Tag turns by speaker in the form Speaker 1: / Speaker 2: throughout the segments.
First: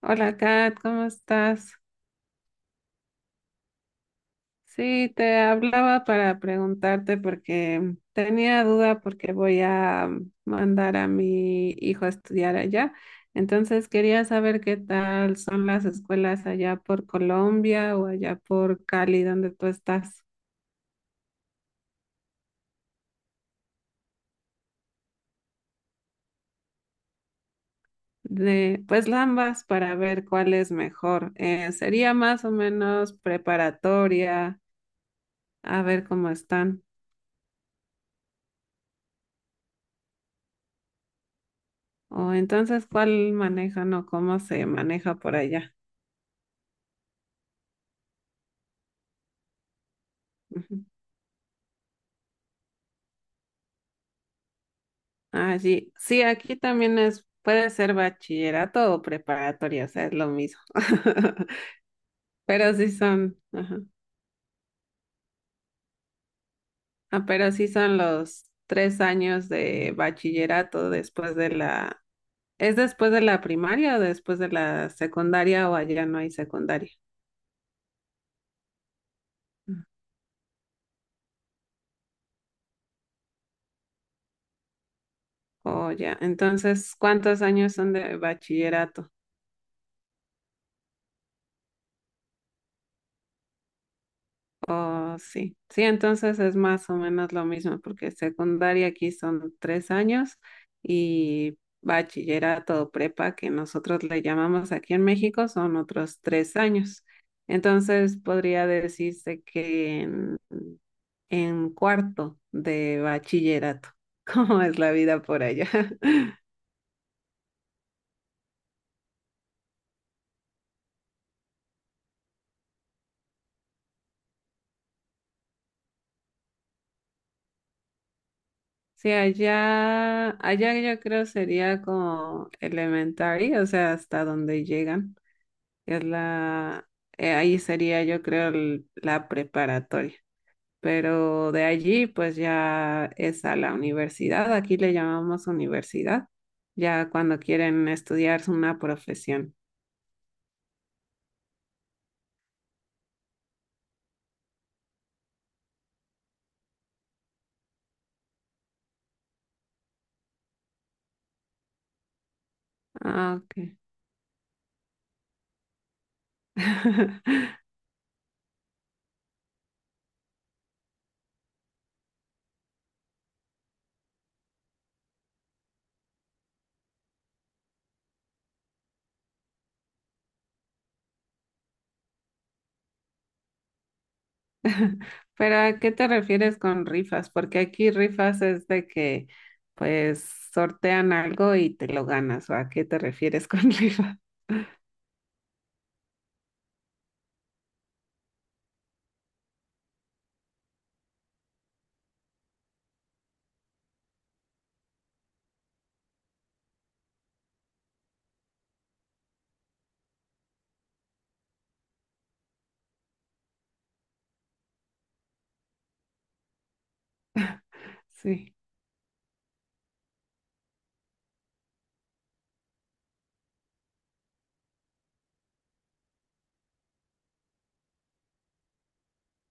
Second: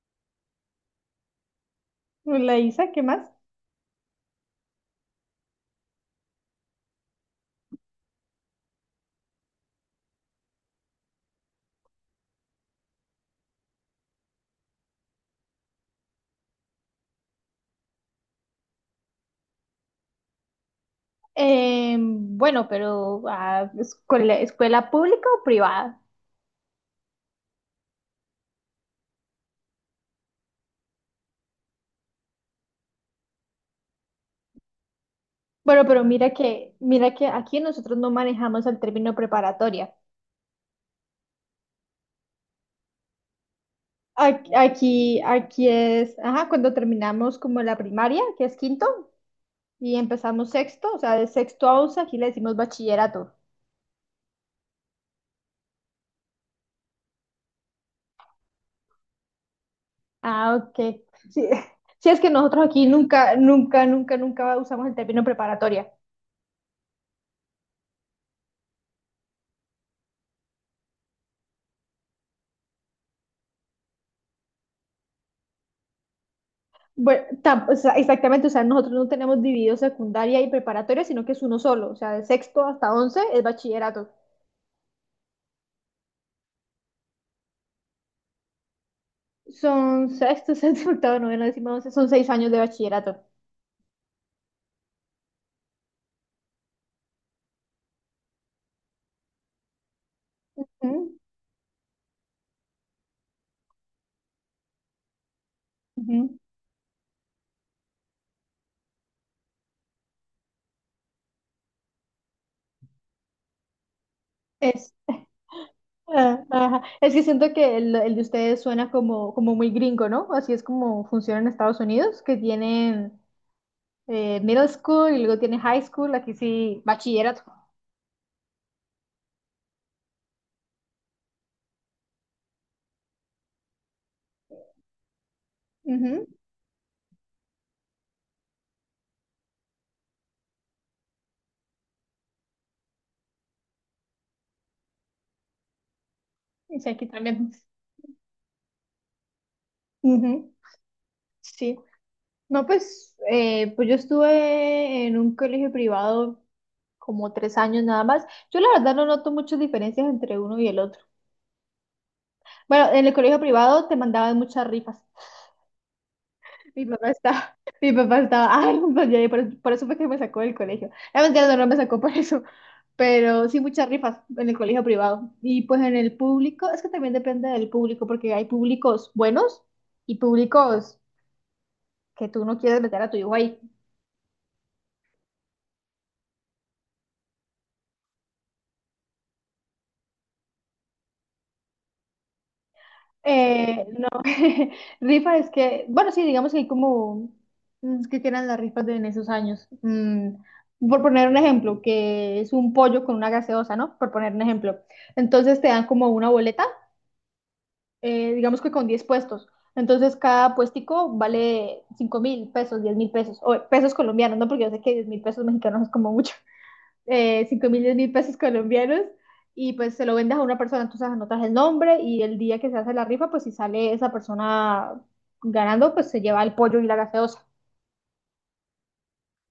Speaker 1: Hola Kat, ¿cómo estás?
Speaker 2: La Isa, ¿qué más?
Speaker 1: Sí, te hablaba para preguntarte porque tenía duda porque voy a mandar a mi hijo a estudiar allá. Entonces quería saber qué tal son las escuelas allá por Colombia o allá por Cali, donde tú estás.
Speaker 2: Bueno, pero escuela, pública o privada.
Speaker 1: De, pues ambas para ver cuál es mejor. Sería más o menos preparatoria, a
Speaker 2: Bueno, pero
Speaker 1: ver cómo están.
Speaker 2: mira que aquí nosotros no manejamos el término preparatoria.
Speaker 1: O entonces, ¿cuál manejan o cómo se maneja
Speaker 2: Aquí,
Speaker 1: por allá?
Speaker 2: es, ajá, cuando terminamos como la primaria, que es quinto, y empezamos
Speaker 1: Ujú.
Speaker 2: sexto, o sea, de sexto a once, aquí le decimos bachillerato.
Speaker 1: Ah, sí, sí, aquí también es, puede ser bachillerato o preparatoria, o sea, es lo
Speaker 2: Ah,
Speaker 1: mismo.
Speaker 2: ok. Sí, sí es que nosotros
Speaker 1: Pero
Speaker 2: aquí
Speaker 1: sí son, ajá.
Speaker 2: nunca usamos el término preparatoria.
Speaker 1: Ah, pero sí son los 3 años de bachillerato después de la, ¿es después de la primaria o después de la secundaria o allá no hay secundaria?
Speaker 2: Bueno, o sea, exactamente, o sea, nosotros no tenemos dividido
Speaker 1: Mm.
Speaker 2: secundaria y preparatoria, sino que es uno solo, o sea, de sexto hasta once es bachillerato.
Speaker 1: O ya, entonces, ¿cuántos años son de bachillerato?
Speaker 2: Son sexto, séptimo, octavo, noveno, décimo, once, son seis años de bachillerato.
Speaker 1: Oh, sí. Sí, entonces es más o menos lo mismo, porque secundaria aquí son 3 años
Speaker 2: Ujú,
Speaker 1: y bachillerato o prepa, que nosotros le llamamos aquí en México, son otros
Speaker 2: ujú.
Speaker 1: 3 años. Entonces podría decirse que en cuarto de bachillerato, ¿cómo es la
Speaker 2: Es,
Speaker 1: vida por allá?
Speaker 2: ah, ajá. Es que siento que el de ustedes suena como muy gringo, ¿no? Así es como funciona en Estados Unidos, que tienen middle school y luego tienen high school, aquí sí, bachillerato.
Speaker 1: Sí, allá yo creo sería como elementary, o sea, hasta donde llegan. Es
Speaker 2: Ujú.
Speaker 1: la, ahí sería yo creo la preparatoria. Pero de allí pues ya es a la universidad, aquí le llamamos universidad,
Speaker 2: Y sí, aquí
Speaker 1: ya cuando
Speaker 2: también.
Speaker 1: quieren estudiar una profesión.
Speaker 2: Ujú. Sí. No, pues yo estuve en un colegio privado como tres años nada más. Yo la verdad no noto muchas diferencias entre uno y el otro. Bueno, en el
Speaker 1: Ah,
Speaker 2: colegio
Speaker 1: ok.
Speaker 2: privado te mandaban muchas rifas. Ay, no, ya, por eso fue que me sacó del colegio. La mentira no me sacó por eso, pero sí muchas rifas en el colegio privado. Y pues en el público, es que también depende del público, porque hay públicos buenos y públicos que tú no quieres meter a tu hijo ahí.
Speaker 1: Pero ¿a qué te refieres con rifas? Porque aquí rifas es de que pues sortean algo y te lo ganas, ¿o a qué te refieres con
Speaker 2: No,
Speaker 1: rifa?
Speaker 2: rifa es que, bueno, sí, digamos que hay como ¿qué que eran las rifas de en esos años? Por poner un ejemplo, que es un pollo con una gaseosa, ¿no? Por poner un ejemplo. Entonces te dan como una boleta, digamos que con 10 puestos. Entonces cada puestico vale 5 mil pesos, 10 mil pesos, o pesos colombianos, ¿no? Porque yo sé que 10 mil pesos mexicanos es como mucho, 5 mil, 10 mil pesos
Speaker 1: Sí.
Speaker 2: colombianos. Y pues se lo vendes a una persona, entonces anotas el nombre y el día que se hace la rifa, pues si sale esa persona ganando, pues se lleva el pollo y la gaseosa.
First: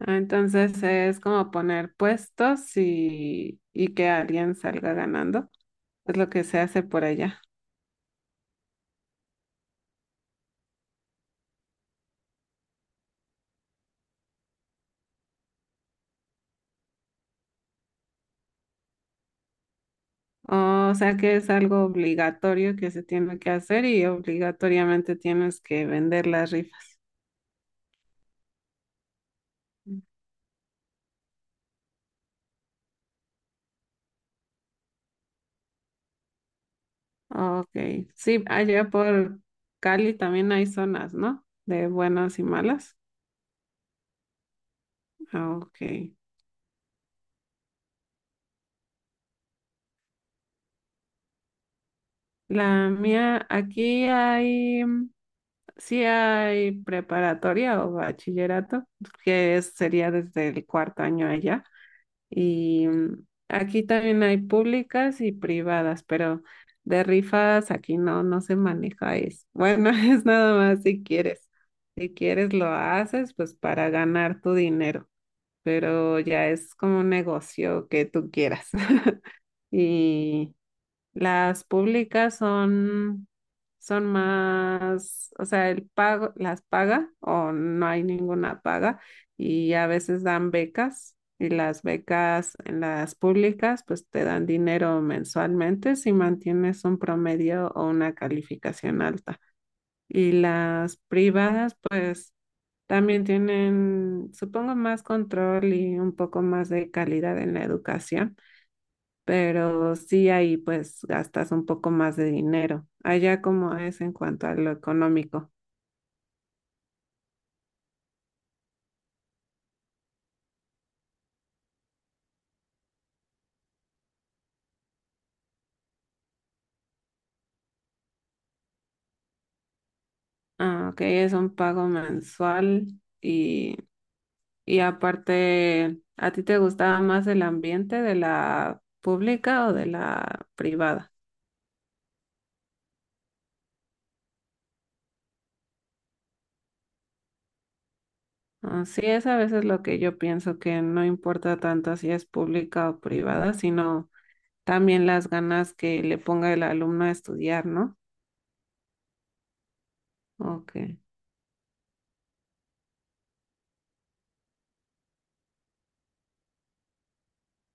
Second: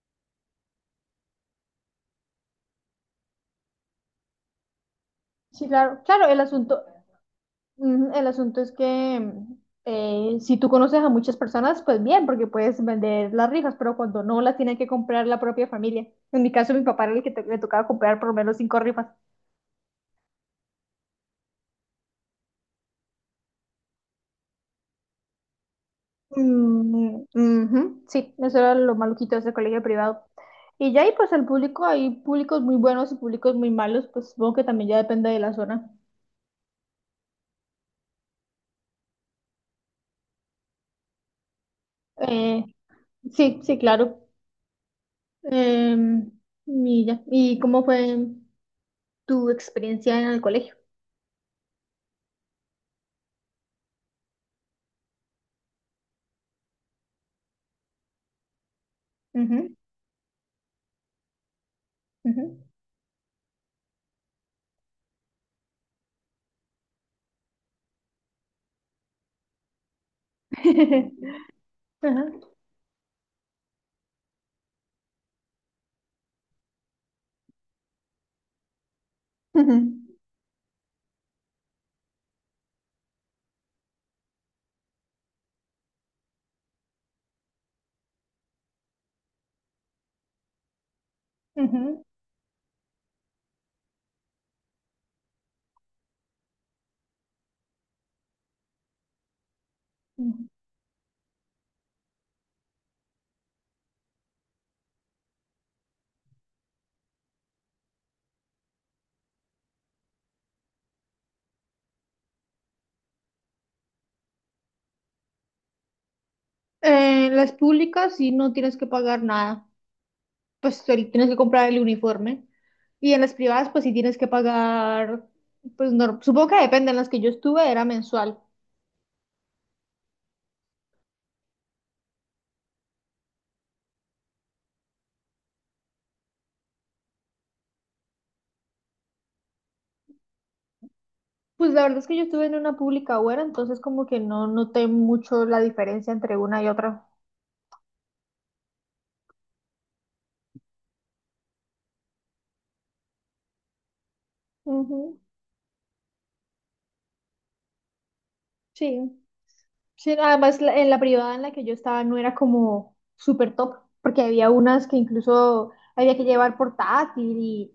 Speaker 1: Entonces es como poner puestos y que alguien salga ganando.
Speaker 2: Sí, claro,
Speaker 1: Es
Speaker 2: claro,
Speaker 1: lo que se hace por allá.
Speaker 2: el asunto es que si tú conoces a muchas personas, pues bien, porque puedes vender las rifas, pero cuando no las tiene que comprar la propia familia. En mi caso, mi papá era el le tocaba comprar por lo menos cinco rifas.
Speaker 1: O sea que es algo obligatorio que se tiene que hacer y obligatoriamente tienes que vender las rifas.
Speaker 2: Mm, ujú. Sí, eso era lo maluquito de ese colegio privado. Y ya ahí, pues el público, hay públicos muy buenos y públicos muy malos, pues supongo que también ya depende de la zona.
Speaker 1: Ok, sí, allá por Cali también hay zonas, ¿no? De buenas y
Speaker 2: Eh,
Speaker 1: malas.
Speaker 2: sí, sí, claro.
Speaker 1: Ok.
Speaker 2: Eh, y ya. ¿Y cómo fue tu experiencia en el colegio?
Speaker 1: La mía, aquí hay, mm, sí hay preparatoria o bachillerato,
Speaker 2: Ujú,
Speaker 1: sería desde el cuarto año allá.
Speaker 2: ujú.
Speaker 1: Y mm, aquí también hay públicas y privadas, pero de rifas aquí no, no se maneja eso. Bueno, es nada más si quieres. Si
Speaker 2: Ajá.
Speaker 1: quieres lo haces, pues para ganar tu dinero, pero ya es como un negocio que tú quieras.
Speaker 2: Ujú,
Speaker 1: Y las públicas son, son más, o sea, el pago, las paga o no hay ninguna paga y a veces dan becas y las
Speaker 2: ujú.
Speaker 1: becas en las públicas pues te dan dinero mensualmente si mantienes un promedio o una calificación alta. Y
Speaker 2: Ujú.
Speaker 1: las privadas pues también tienen, supongo, más control y un poco más de calidad en la educación, pero sí ahí pues gastas un poco más de dinero. Allá como es en cuanto a lo económico.
Speaker 2: Las públicas sí no tienes que pagar nada, pues ahorita tienes que comprar el uniforme. Y en las privadas, pues sí tienes que pagar, pues no, supongo que depende, en las que yo estuve era mensual.
Speaker 1: Ah, ok, es un pago mensual y, y aparte, ¿a ti te gustaba más el ambiente de la pública o de la privada?
Speaker 2: Pues la verdad es que yo estuve en una pública buena, entonces como que no noté mucho la diferencia entre una y otra.
Speaker 1: Ah, sí, es a veces lo que yo pienso, que no importa tanto si es pública o privada, sino también
Speaker 2: Ujú.
Speaker 1: las ganas que le ponga el alumno a estudiar, ¿no?
Speaker 2: Sí, sí, además
Speaker 1: Ok,
Speaker 2: en la privada en la que yo estaba no era como súper top, porque había unas que incluso había que llevar portátil,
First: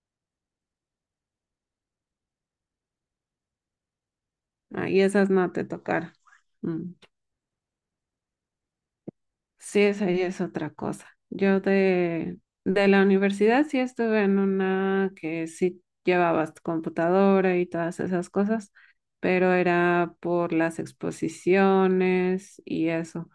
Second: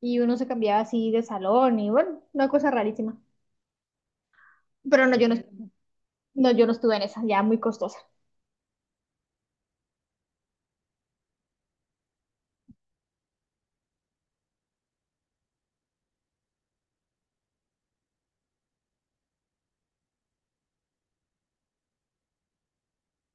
Speaker 2: y uno se cambiaba así de salón y bueno, una cosa rarísima.
Speaker 1: ahí
Speaker 2: Pero
Speaker 1: esas no te tocaron.
Speaker 2: no, yo no
Speaker 1: Mm.
Speaker 2: estuve en esa, ya muy costosa.
Speaker 1: Sí, esa ya es otra cosa. Yo de la universidad sí estuve en una que sí llevabas tu computadora y todas esas cosas, pero era por las exposiciones y eso.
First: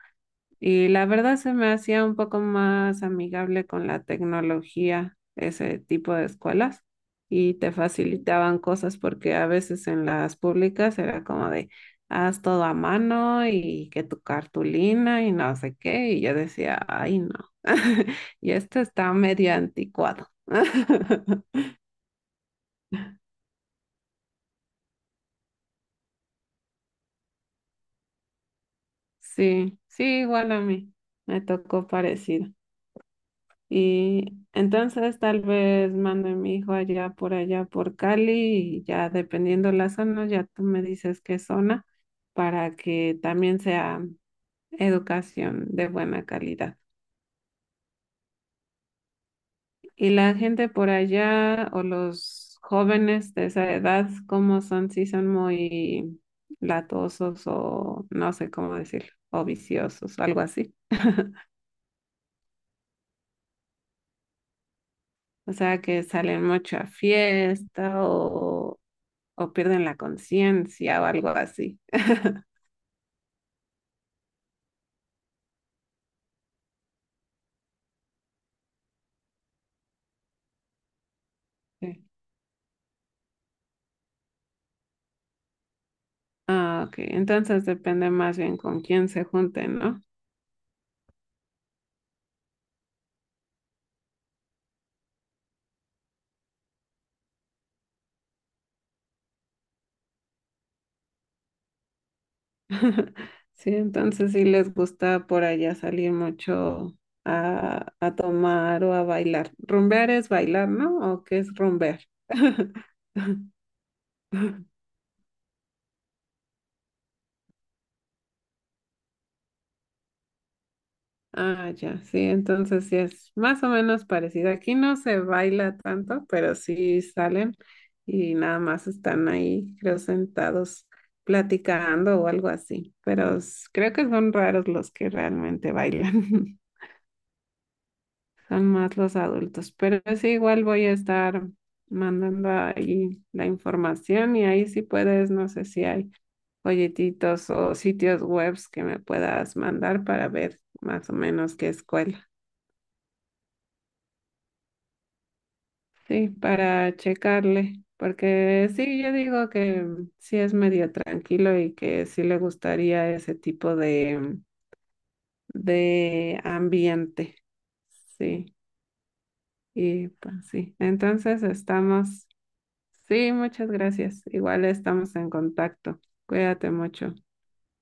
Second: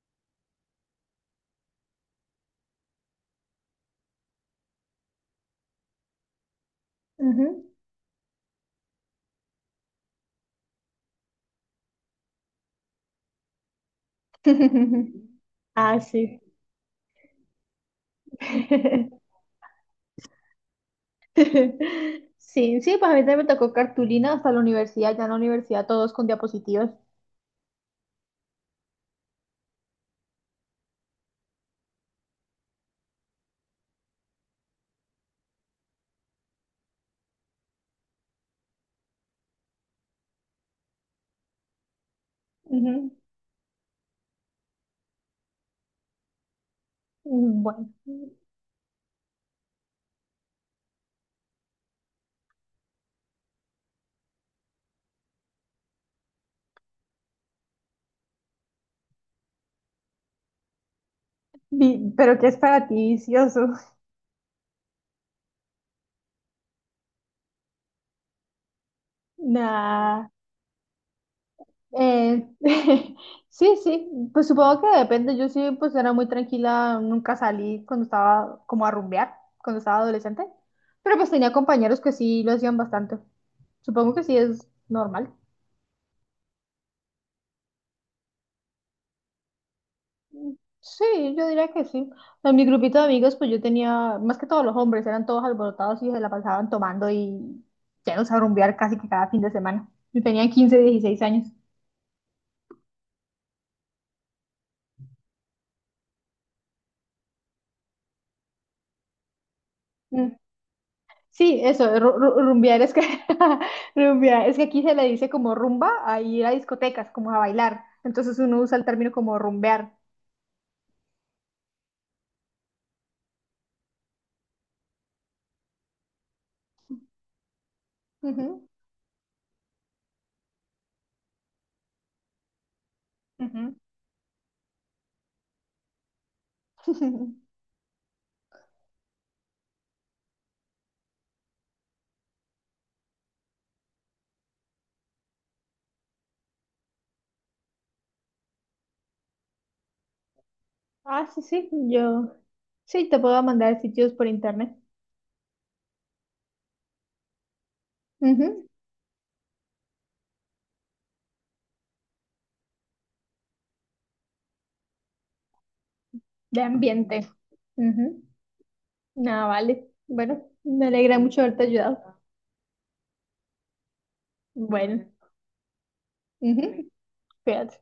Speaker 1: Y la verdad se me hacía un poco más amigable con la tecnología, ese tipo de escuelas, y
Speaker 2: Ujú.
Speaker 1: te facilitaban cosas porque a veces en las públicas era como de, haz todo a mano y que tu cartulina y no sé
Speaker 2: Ah,
Speaker 1: qué, y yo
Speaker 2: sí.
Speaker 1: decía, ay no, y esto está medio anticuado.
Speaker 2: Sí, sí, pues a mí también me tocó cartulina hasta la universidad, ya en la universidad todos con diapositivas.
Speaker 1: Sí, sí, igual a mí, me tocó parecido. Y entonces tal vez mando a mi hijo allá por allá por Cali y ya dependiendo la zona, ya tú me dices qué zona para
Speaker 2: Ujú.
Speaker 1: que también sea educación de buena calidad.
Speaker 2: Bueno.
Speaker 1: Y la gente por allá o los jóvenes de esa edad, ¿cómo son? Si son muy latosos o no sé cómo decirlo, o viciosos, algo así.
Speaker 2: Pero ¿qué es para ti vicioso?
Speaker 1: O sea, que salen mucho a fiesta o pierden la
Speaker 2: Nah.
Speaker 1: conciencia o algo así.
Speaker 2: Eh, sí, sí, pues supongo que depende, yo sí, pues era muy tranquila, nunca salí cuando estaba como a rumbear, cuando estaba adolescente, pero pues tenía compañeros
Speaker 1: Sí.
Speaker 2: que sí lo hacían bastante, supongo que sí es normal.
Speaker 1: Ah, ok. Entonces depende más bien con quién se junten, ¿no?
Speaker 2: Sí, yo diría que sí. En mi grupito de amigos, pues yo tenía, más que todos los hombres, eran todos alborotados y se la pasaban tomando y llenos a rumbear casi que cada fin de semana. Yo tenía 15, 16 años.
Speaker 1: Sí, entonces sí les gusta por allá salir mucho a tomar o a bailar. Rumbear es
Speaker 2: Mm,
Speaker 1: bailar, ¿no? ¿O qué es
Speaker 2: Sí, eso,
Speaker 1: rumbear?
Speaker 2: rumbear es que rumbear, es que aquí se le dice como rumba a ir a discotecas, como a bailar. Entonces uno usa el término como rumbear.
Speaker 1: Ah, ya, sí, entonces sí es más o menos parecido. Aquí no se baila tanto, pero sí salen y nada
Speaker 2: Ujú,
Speaker 1: más están ahí, creo, sentados platicando o algo así. Pero
Speaker 2: ujú.
Speaker 1: creo que son raros los que realmente bailan, son más los adultos. Pero sí, igual voy a estar mandando ahí la información y ahí sí puedes, no sé si hay folletitos o sitios webs que me puedas mandar para ver más o
Speaker 2: Ah, sí,
Speaker 1: menos
Speaker 2: sí,
Speaker 1: qué escuela.
Speaker 2: yo sí te puedo mandar sitios por internet.
Speaker 1: Sí, para checarle,
Speaker 2: Ujú.
Speaker 1: porque sí, yo digo que sí es medio tranquilo y que sí le gustaría ese tipo de
Speaker 2: De ambiente.
Speaker 1: ambiente.
Speaker 2: Ujú.
Speaker 1: Sí,
Speaker 2: No, vale.
Speaker 1: y pues
Speaker 2: Bueno,
Speaker 1: sí,
Speaker 2: me alegra mucho
Speaker 1: entonces
Speaker 2: haberte ayudado.
Speaker 1: estamos, sí, muchas gracias. Igual
Speaker 2: Bueno,
Speaker 1: estamos en contacto. Cuídate
Speaker 2: ujú,
Speaker 1: mucho.
Speaker 2: cuídate.